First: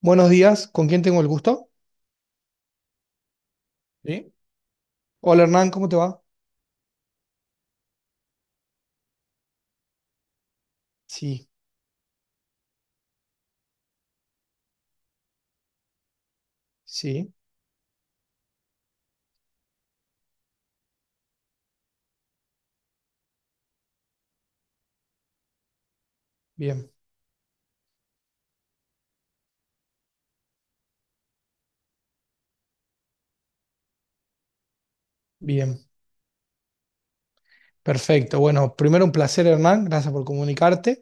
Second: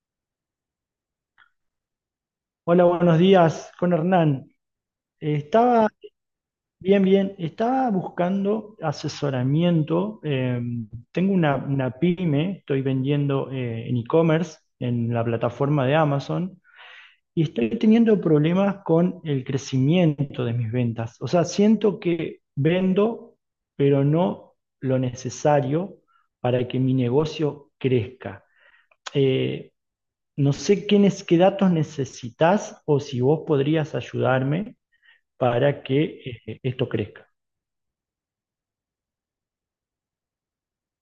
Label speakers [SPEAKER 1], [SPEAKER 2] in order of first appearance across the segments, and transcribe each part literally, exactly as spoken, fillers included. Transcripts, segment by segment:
[SPEAKER 1] Buenos días, ¿con quién tengo el gusto?
[SPEAKER 2] Hola, buenos días con
[SPEAKER 1] ¿Sí?
[SPEAKER 2] Hernán. Eh,
[SPEAKER 1] Hola Hernán, ¿cómo
[SPEAKER 2] estaba
[SPEAKER 1] te va?
[SPEAKER 2] bien, bien, estaba buscando asesoramiento. Eh, tengo
[SPEAKER 1] Sí,
[SPEAKER 2] una, una pyme, estoy vendiendo eh, en e-commerce, en la plataforma de Amazon,
[SPEAKER 1] sí,
[SPEAKER 2] y estoy teniendo problemas con el crecimiento de mis ventas. O sea, siento que vendo, pero no lo necesario para que
[SPEAKER 1] bien,
[SPEAKER 2] mi negocio crezca. Eh, no sé qué, es qué datos necesitas o si vos podrías ayudarme para
[SPEAKER 1] bien,
[SPEAKER 2] que eh, esto crezca.
[SPEAKER 1] perfecto. Bueno, primero un placer Hernán, gracias por comunicarte.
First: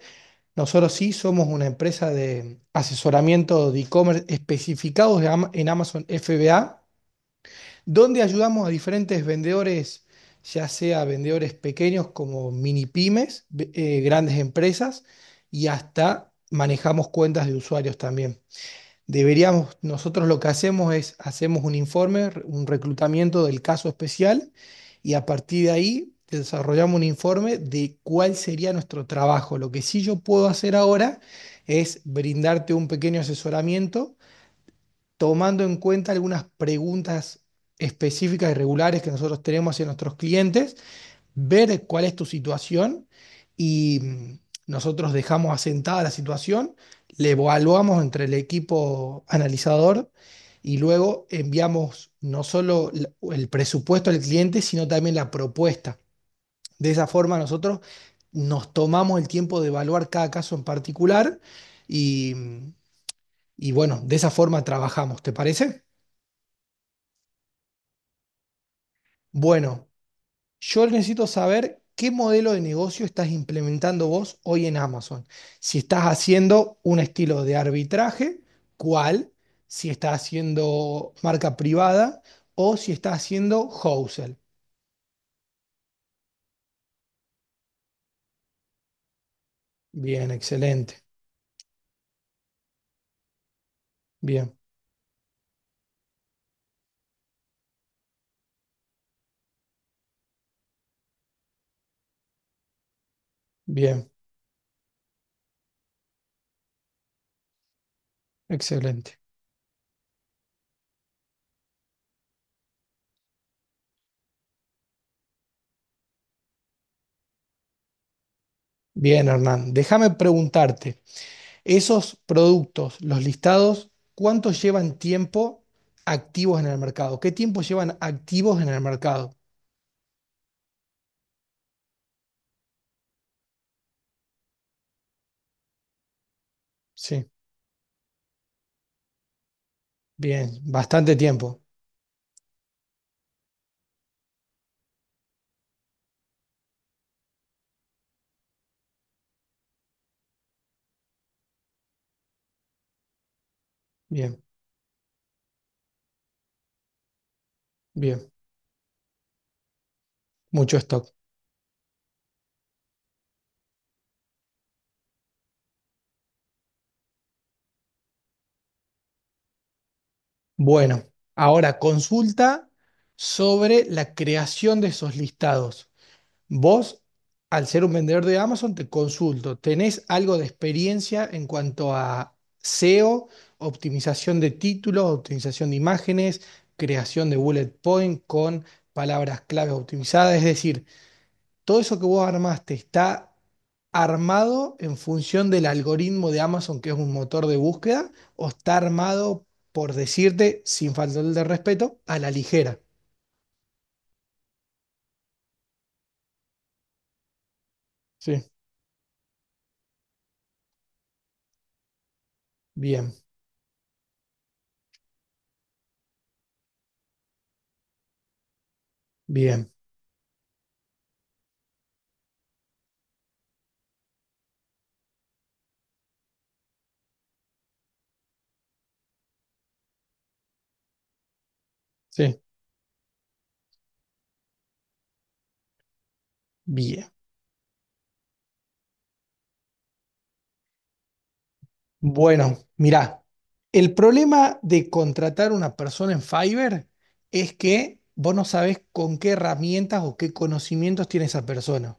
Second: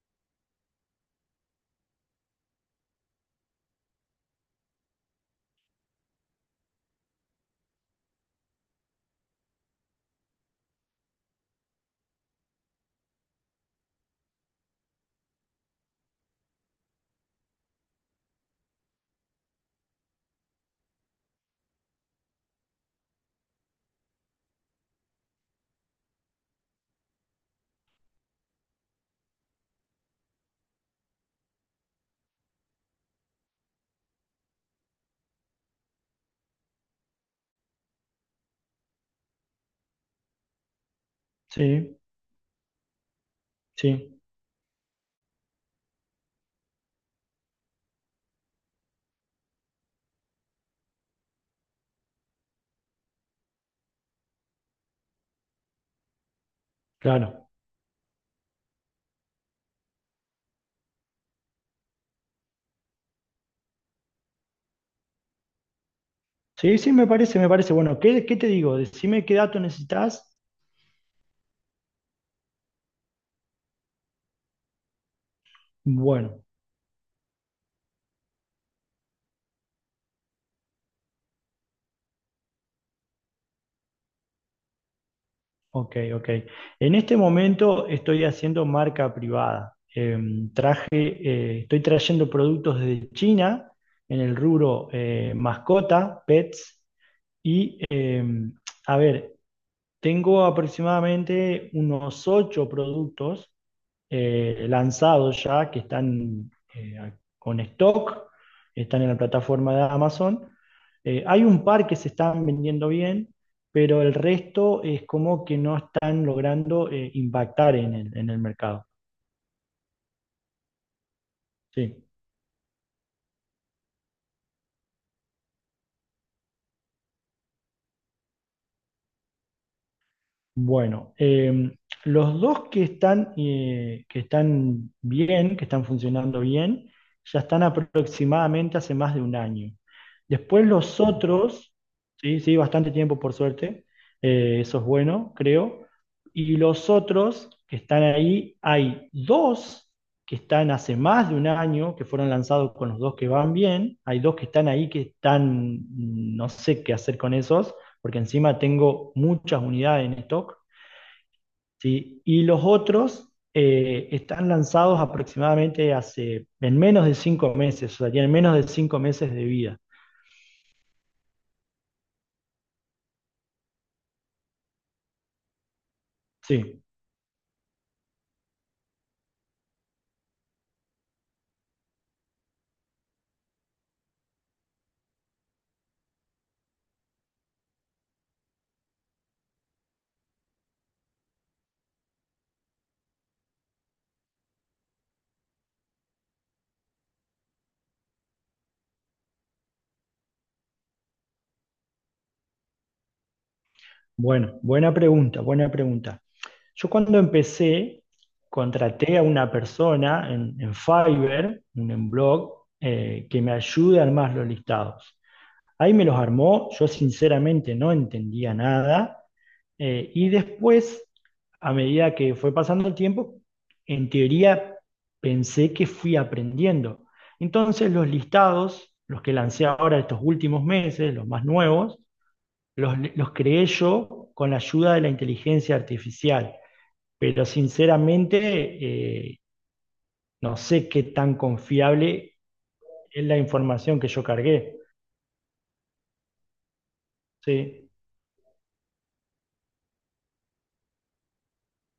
[SPEAKER 1] Nosotros sí somos una empresa de asesoramiento de e-commerce especificados de Ama- en Amazon F B A, donde ayudamos a diferentes vendedores, ya sea vendedores pequeños como mini pymes, ve- eh, grandes empresas y hasta manejamos cuentas de usuarios también. Deberíamos, nosotros lo que hacemos es, hacemos un informe, re- un reclutamiento del caso especial y a partir de ahí desarrollamos un informe de cuál sería nuestro trabajo. Lo que sí yo puedo hacer ahora es brindarte un pequeño asesoramiento tomando en cuenta algunas preguntas específicas y regulares que nosotros tenemos hacia nuestros clientes, ver
[SPEAKER 2] Sí,
[SPEAKER 1] cuál es tu situación, y
[SPEAKER 2] sí,
[SPEAKER 1] mm, nosotros dejamos asentada la situación, le evaluamos entre el equipo analizador y luego enviamos no solo la- el presupuesto al cliente, sino también la propuesta. De esa forma
[SPEAKER 2] claro.
[SPEAKER 1] nosotros nos tomamos el tiempo de evaluar cada caso en particular y, mm, y bueno, de esa forma trabajamos, ¿te parece?
[SPEAKER 2] Sí, sí, me parece, me parece. Bueno, ¿qué, qué te digo? Decime qué dato
[SPEAKER 1] Bueno,
[SPEAKER 2] necesitas.
[SPEAKER 1] yo necesito saber qué modelo de negocio estás implementando vos hoy en Amazon. Si estás
[SPEAKER 2] Bueno,
[SPEAKER 1] haciendo un estilo de arbitraje, ¿cuál? Si estás haciendo marca privada o si estás haciendo wholesale.
[SPEAKER 2] ok, ok. En este momento estoy haciendo marca privada.
[SPEAKER 1] Bien,
[SPEAKER 2] Em, traje,
[SPEAKER 1] excelente.
[SPEAKER 2] eh, estoy trayendo productos de China en el
[SPEAKER 1] Bien,
[SPEAKER 2] rubro eh, mascota, pets, y em, a ver, tengo aproximadamente unos ocho productos
[SPEAKER 1] bien,
[SPEAKER 2] eh, lanzados ya, que están eh, con stock, están en
[SPEAKER 1] excelente.
[SPEAKER 2] la plataforma de Amazon. Eh, hay un par que se están vendiendo bien, pero el resto es como que no están logrando eh, impactar en el, en el mercado.
[SPEAKER 1] Bien, Hernán, déjame preguntarte,
[SPEAKER 2] Sí.
[SPEAKER 1] esos productos, los listados, ¿cuánto llevan tiempo activos en el mercado? ¿Qué tiempo llevan activos en el mercado?
[SPEAKER 2] Bueno, eh, los dos que están, eh, que están bien, que están funcionando bien,
[SPEAKER 1] Sí,
[SPEAKER 2] ya están aproximadamente hace más de un año.
[SPEAKER 1] bien,
[SPEAKER 2] Después los
[SPEAKER 1] bastante tiempo.
[SPEAKER 2] otros, sí, sí, bastante tiempo por suerte, eh, eso es bueno, creo. Y los otros que están ahí, hay dos que están hace más de un año, que fueron lanzados con los dos que van bien, hay dos
[SPEAKER 1] Bien,
[SPEAKER 2] que están ahí que están, no sé qué hacer con esos porque
[SPEAKER 1] bien,
[SPEAKER 2] encima tengo muchas unidades en stock,
[SPEAKER 1] mucho stock.
[SPEAKER 2] ¿sí? Y los otros eh, están lanzados aproximadamente hace, en menos de cinco meses, o sea, tienen menos de cinco meses de vida.
[SPEAKER 1] Bueno, ahora consulta sobre la creación de esos listados.
[SPEAKER 2] Sí,
[SPEAKER 1] Vos, al ser un vendedor de Amazon, te consulto, ¿tenés algo de experiencia en cuanto a S E O, optimización de títulos, optimización de imágenes, creación de bullet point con palabras clave optimizadas? Es decir, todo eso que vos armaste está armado en función del algoritmo de Amazon, que es un motor de búsqueda, o está armado, por decirte, sin faltarle de respeto, a la ligera.
[SPEAKER 2] bueno, buena pregunta, buena pregunta. Yo cuando empecé,
[SPEAKER 1] Sí,
[SPEAKER 2] contraté a una persona en, en Fiverr, un en blog,
[SPEAKER 1] bien,
[SPEAKER 2] eh, que me ayude a armar los listados. Ahí me los armó, yo sinceramente no entendía nada.
[SPEAKER 1] bien,
[SPEAKER 2] Eh, y después, a medida que fue pasando el tiempo, en teoría pensé que fui aprendiendo. Entonces los listados, los que lancé ahora estos últimos meses, los más nuevos,
[SPEAKER 1] sí,
[SPEAKER 2] los, los creé yo con la ayuda de la inteligencia artificial.
[SPEAKER 1] bien.
[SPEAKER 2] Pero sinceramente, eh, no sé qué tan confiable
[SPEAKER 1] Bueno, mirá,
[SPEAKER 2] es la
[SPEAKER 1] el
[SPEAKER 2] información que yo
[SPEAKER 1] problema
[SPEAKER 2] cargué.
[SPEAKER 1] de contratar una persona en Fiverr es
[SPEAKER 2] Sí,
[SPEAKER 1] que vos no sabés con qué herramientas o qué conocimientos tiene esa persona.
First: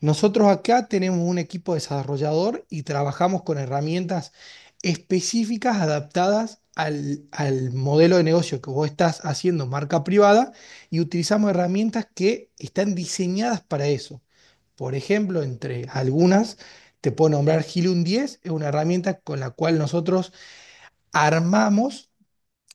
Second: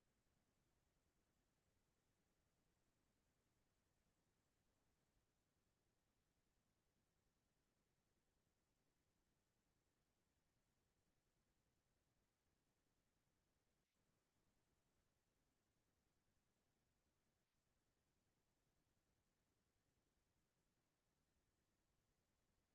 [SPEAKER 1] Nosotros acá tenemos un equipo desarrollador y trabajamos con herramientas específicas adaptadas al, al modelo de negocio que vos estás haciendo, marca privada, y utilizamos herramientas que están diseñadas para eso. Por ejemplo, entre algunas, te puedo nombrar Gilun diez, es una herramienta con la cual nosotros armamos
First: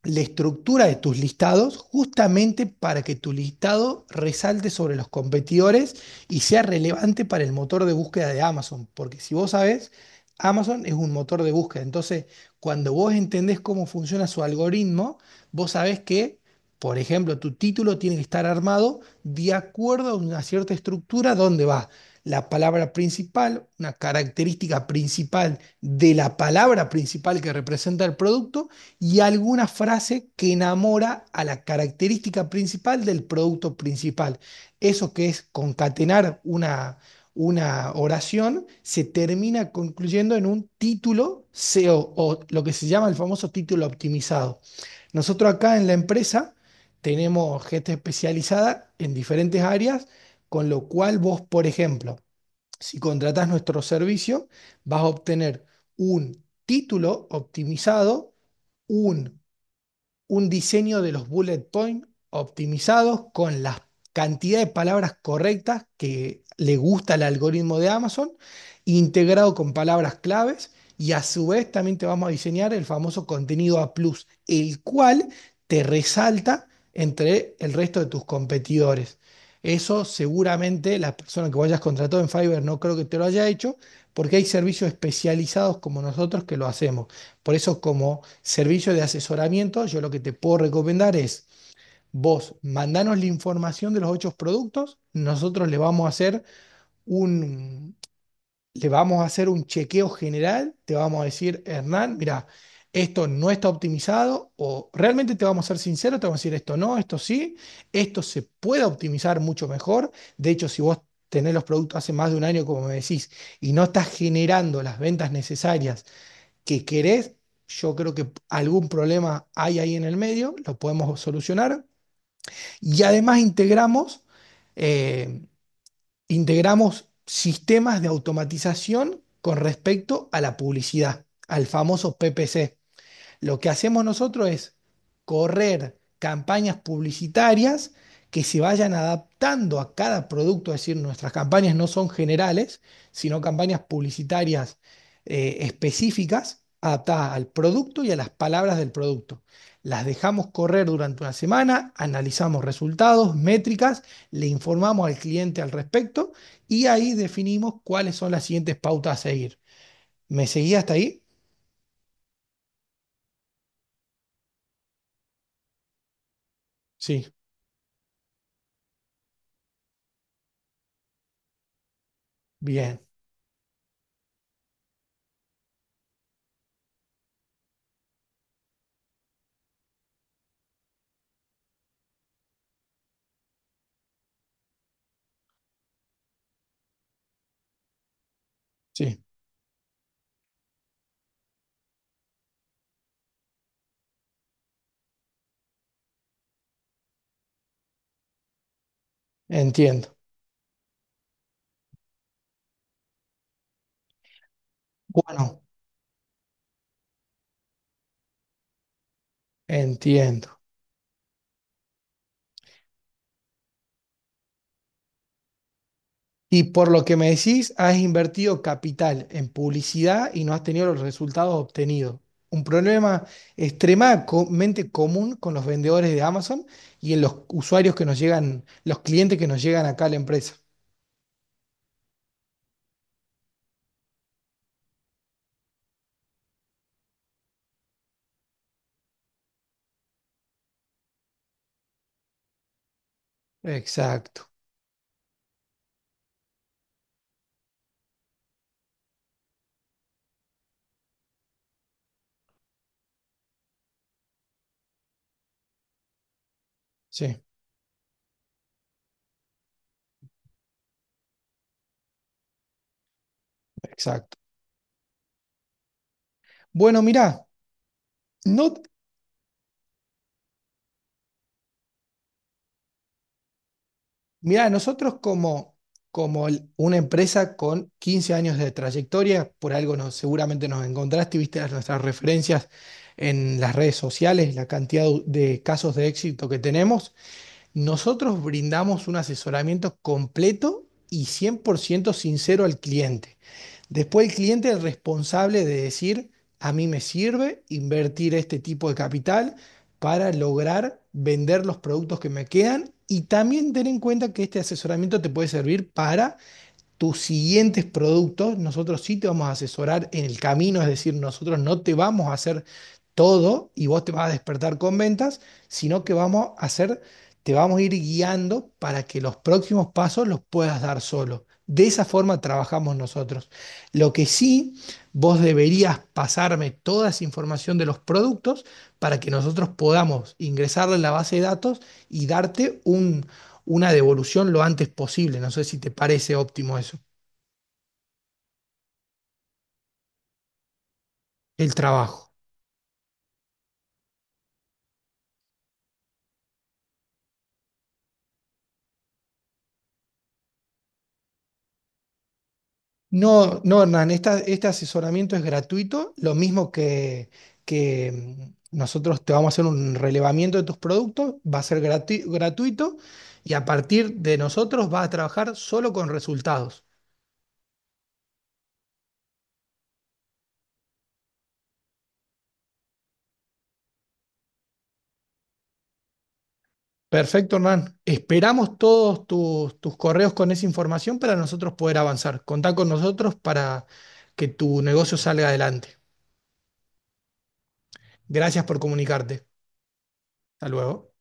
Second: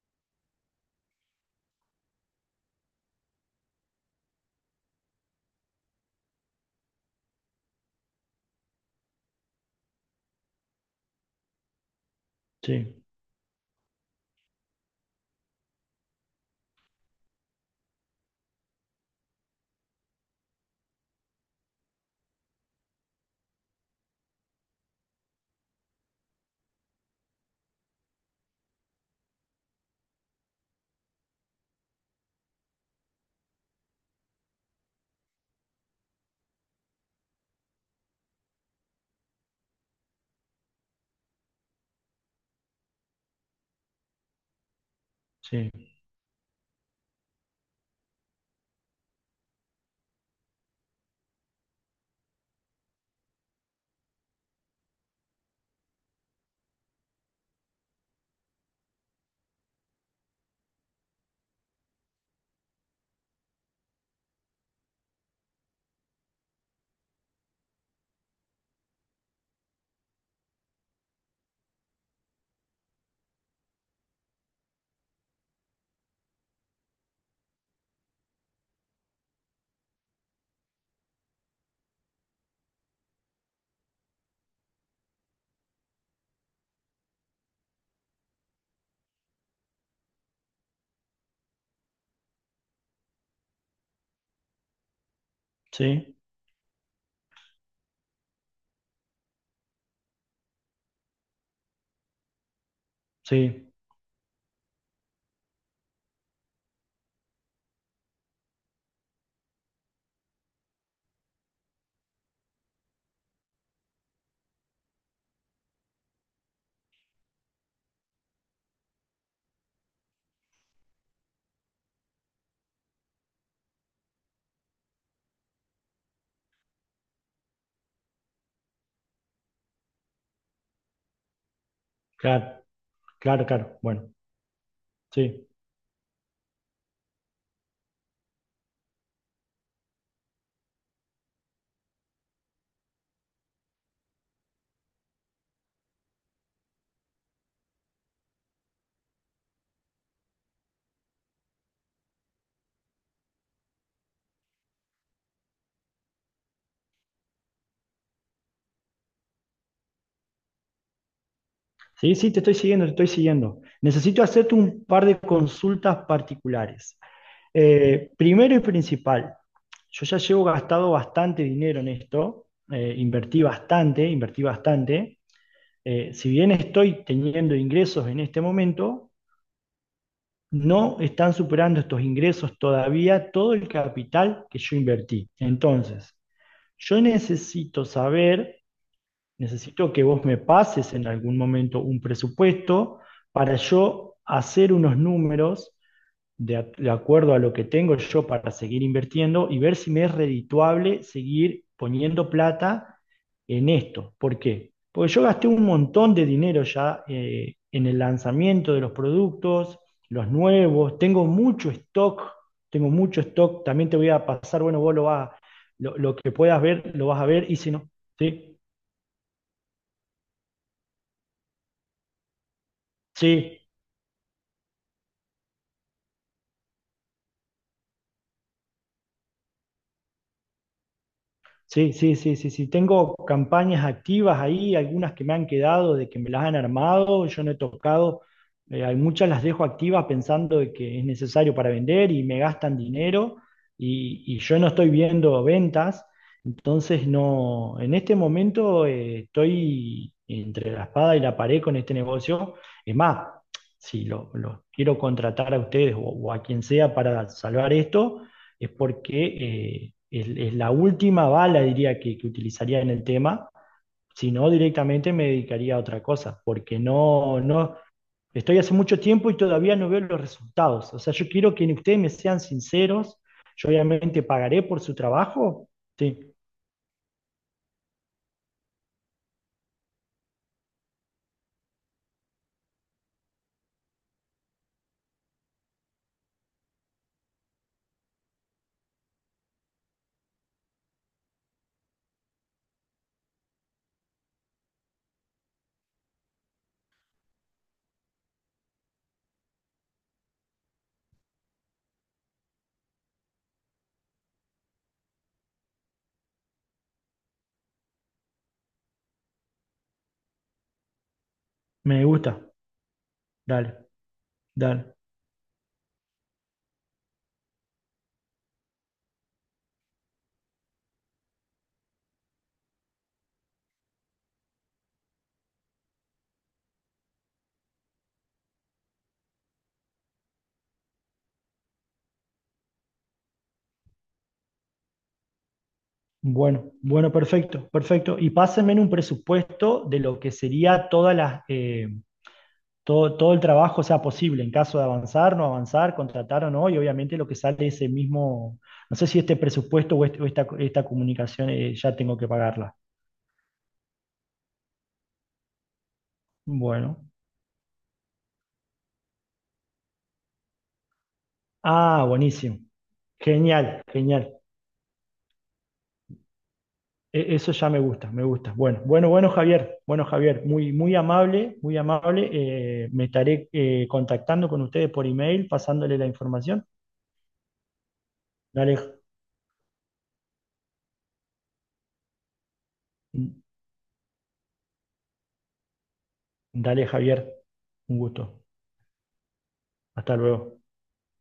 [SPEAKER 1] la estructura de tus listados justamente para que tu listado resalte sobre los competidores y sea relevante para el motor de búsqueda de Amazon. Porque si vos sabés, Amazon es un motor de búsqueda. Entonces, cuando
[SPEAKER 2] sí,
[SPEAKER 1] vos entendés cómo funciona su algoritmo, vos sabés que, por ejemplo, tu título tiene que estar armado de acuerdo a una cierta estructura donde va la palabra principal, una característica principal de la palabra principal que representa el producto y alguna frase que enamora a la característica principal del producto principal. Eso, que es concatenar una, una oración, se termina concluyendo en un título SEO, o o lo que se llama el famoso título optimizado. Nosotros acá en la
[SPEAKER 2] sí,
[SPEAKER 1] empresa tenemos gente especializada en diferentes áreas, con lo cual vos, por ejemplo, si contratás nuestro servicio, vas a obtener un título optimizado, un un diseño de los bullet points optimizados con la cantidad de palabras correctas que le gusta al algoritmo de Amazon, integrado con palabras claves, y a su vez también te vamos a diseñar el famoso contenido A plus, el cual te resalta entre el resto de tus competidores. Eso seguramente la persona que vayas contratado en Fiverr no creo que te lo haya hecho, porque hay servicios especializados como nosotros que lo hacemos. Por eso, como servicio de asesoramiento, yo lo que te puedo recomendar es, vos mandanos la información de los ocho productos, nosotros le vamos a
[SPEAKER 2] sí,
[SPEAKER 1] hacer un, le vamos a hacer un chequeo general, te vamos a decir, Hernán, mira, esto no está
[SPEAKER 2] sí,
[SPEAKER 1] optimizado, o realmente te vamos a ser sinceros, te vamos a decir, esto no, esto sí, esto se puede optimizar mucho mejor. De hecho, si vos tenés los productos hace más de un año, como me decís, y no estás generando las ventas necesarias que querés. Yo creo que algún problema hay ahí en el medio, lo podemos solucionar. Y además integramos, eh, integramos sistemas de automatización con respecto a la publicidad, al famoso
[SPEAKER 2] claro,
[SPEAKER 1] P P C.
[SPEAKER 2] claro,
[SPEAKER 1] Lo que
[SPEAKER 2] claro.
[SPEAKER 1] hacemos
[SPEAKER 2] Bueno,
[SPEAKER 1] nosotros es
[SPEAKER 2] sí.
[SPEAKER 1] correr campañas publicitarias que se vayan adaptando a cada producto, es decir, nuestras campañas no son generales, sino campañas publicitarias eh, específicas adaptadas al producto y a las palabras del producto. Las dejamos correr durante una semana, analizamos resultados, métricas, le informamos al cliente al respecto y ahí definimos cuáles son las siguientes pautas a seguir. ¿Me seguía hasta ahí?
[SPEAKER 2] Sí, sí, te estoy siguiendo, te estoy siguiendo. Necesito hacerte un par de consultas particulares.
[SPEAKER 1] Sí,
[SPEAKER 2] Eh, primero y principal, yo ya llevo gastado bastante dinero en esto, eh,
[SPEAKER 1] bien,
[SPEAKER 2] invertí bastante, invertí bastante. Eh, si bien estoy teniendo ingresos en este momento, no están superando estos ingresos todavía todo el capital que yo invertí. Entonces, yo necesito saber.
[SPEAKER 1] sí.
[SPEAKER 2] Necesito que vos me pases en algún momento un presupuesto para yo hacer unos números de, a- de acuerdo a lo que tengo yo para seguir invirtiendo y ver si me es
[SPEAKER 1] Entiendo.
[SPEAKER 2] redituable seguir poniendo plata en esto. ¿Por qué? Porque yo gasté
[SPEAKER 1] Bueno,
[SPEAKER 2] un montón de dinero ya eh, en el lanzamiento de los productos, los
[SPEAKER 1] entiendo.
[SPEAKER 2] nuevos, tengo mucho stock, tengo mucho stock, también te voy a pasar, bueno, vos lo vas, lo, lo que puedas
[SPEAKER 1] Y por
[SPEAKER 2] ver,
[SPEAKER 1] lo
[SPEAKER 2] lo
[SPEAKER 1] que
[SPEAKER 2] vas a
[SPEAKER 1] me
[SPEAKER 2] ver y si
[SPEAKER 1] decís,
[SPEAKER 2] no,
[SPEAKER 1] has
[SPEAKER 2] ¿sí?
[SPEAKER 1] invertido capital en publicidad y no has tenido los resultados obtenidos. Un problema
[SPEAKER 2] Sí,
[SPEAKER 1] extremadamente común con los vendedores de Amazon y en los usuarios que nos llegan, los clientes que nos llegan acá a la empresa.
[SPEAKER 2] sí, sí, sí, sí, sí. Tengo campañas activas ahí, algunas que me han quedado de que me las han armado, yo no he tocado, eh, hay muchas las dejo activas pensando de que es necesario para vender y me gastan dinero y, y
[SPEAKER 1] Exacto,
[SPEAKER 2] yo no estoy viendo ventas, entonces no, en este momento eh, estoy entre la espada y la pared con este negocio. Es más, si lo, lo quiero contratar a ustedes o o a quien sea para
[SPEAKER 1] sí,
[SPEAKER 2] salvar esto es porque eh, es, es la última bala, diría, que, que utilizaría en el tema, si
[SPEAKER 1] exacto.
[SPEAKER 2] no directamente me dedicaría a otra cosa, porque
[SPEAKER 1] Bueno,
[SPEAKER 2] no,
[SPEAKER 1] mirá,
[SPEAKER 2] no, estoy hace
[SPEAKER 1] no,
[SPEAKER 2] mucho tiempo y todavía no veo los resultados. O sea, yo quiero que ustedes me sean sinceros, yo obviamente pagaré
[SPEAKER 1] mira,
[SPEAKER 2] por su
[SPEAKER 1] nosotros
[SPEAKER 2] trabajo,
[SPEAKER 1] como,
[SPEAKER 2] sí,
[SPEAKER 1] como el- una empresa con quince años de trayectoria, por algo nos, seguramente nos encontraste, y viste las- nuestras referencias en las redes sociales, la cantidad de de casos de éxito que tenemos, nosotros brindamos un asesoramiento completo y cien por ciento sincero al cliente. Después el cliente es el responsable de decir, a mí me sirve invertir este tipo de capital para lograr vender los productos que me quedan, y también ten en cuenta que este asesoramiento te puede servir para tus siguientes productos. Nosotros sí te vamos a asesorar en el camino, es decir, nosotros no te
[SPEAKER 2] me
[SPEAKER 1] vamos a
[SPEAKER 2] gusta,
[SPEAKER 1] hacer todo y
[SPEAKER 2] dale,
[SPEAKER 1] vos te vas a despertar
[SPEAKER 2] dale.
[SPEAKER 1] con ventas, sino que vamos a hacer, te vamos a ir guiando para que los próximos pasos los puedas dar solo. De esa forma trabajamos nosotros. Lo que sí, vos deberías pasarme toda esa información de los productos para que nosotros podamos ingresarla en la base de datos y darte un, una devolución lo antes posible. No sé si te parece
[SPEAKER 2] Bueno,
[SPEAKER 1] óptimo eso.
[SPEAKER 2] bueno, perfecto, perfecto. Y pásenme un presupuesto de lo que sería todas las...
[SPEAKER 1] El
[SPEAKER 2] eh,
[SPEAKER 1] trabajo.
[SPEAKER 2] Todo, todo el trabajo sea posible en caso de avanzar, no avanzar, contratar o no, y obviamente lo que sale ese mismo, no sé si este presupuesto o, este- o esta, esta comunicación eh, ya tengo que pagarla.
[SPEAKER 1] No, no, Hernán, esta- este asesoramiento es gratuito, lo mismo
[SPEAKER 2] Bueno.
[SPEAKER 1] que, que mm, nosotros te vamos a hacer un relevamiento de tus productos, va a ser
[SPEAKER 2] Ah,
[SPEAKER 1] grati-
[SPEAKER 2] buenísimo.
[SPEAKER 1] gratuito, y a
[SPEAKER 2] Genial,
[SPEAKER 1] partir de
[SPEAKER 2] genial.
[SPEAKER 1] nosotros vas a trabajar solo con resultados.
[SPEAKER 2] E- Eso ya me gusta, me gusta. Bueno, bueno, bueno, Javier. Bueno, Javier, muy, muy amable, muy amable. Eh, me estaré eh, contactando con ustedes por email, pasándole la información.
[SPEAKER 1] Perfecto, Hernán. Esperamos
[SPEAKER 2] Dale,
[SPEAKER 1] todos tus, tus correos con esa información para nosotros poder avanzar. Contá con nosotros para que tu negocio salga adelante.
[SPEAKER 2] dale, Javier. Un gusto.
[SPEAKER 1] Gracias por comunicarte.
[SPEAKER 2] Hasta luego.
[SPEAKER 1] Hasta luego.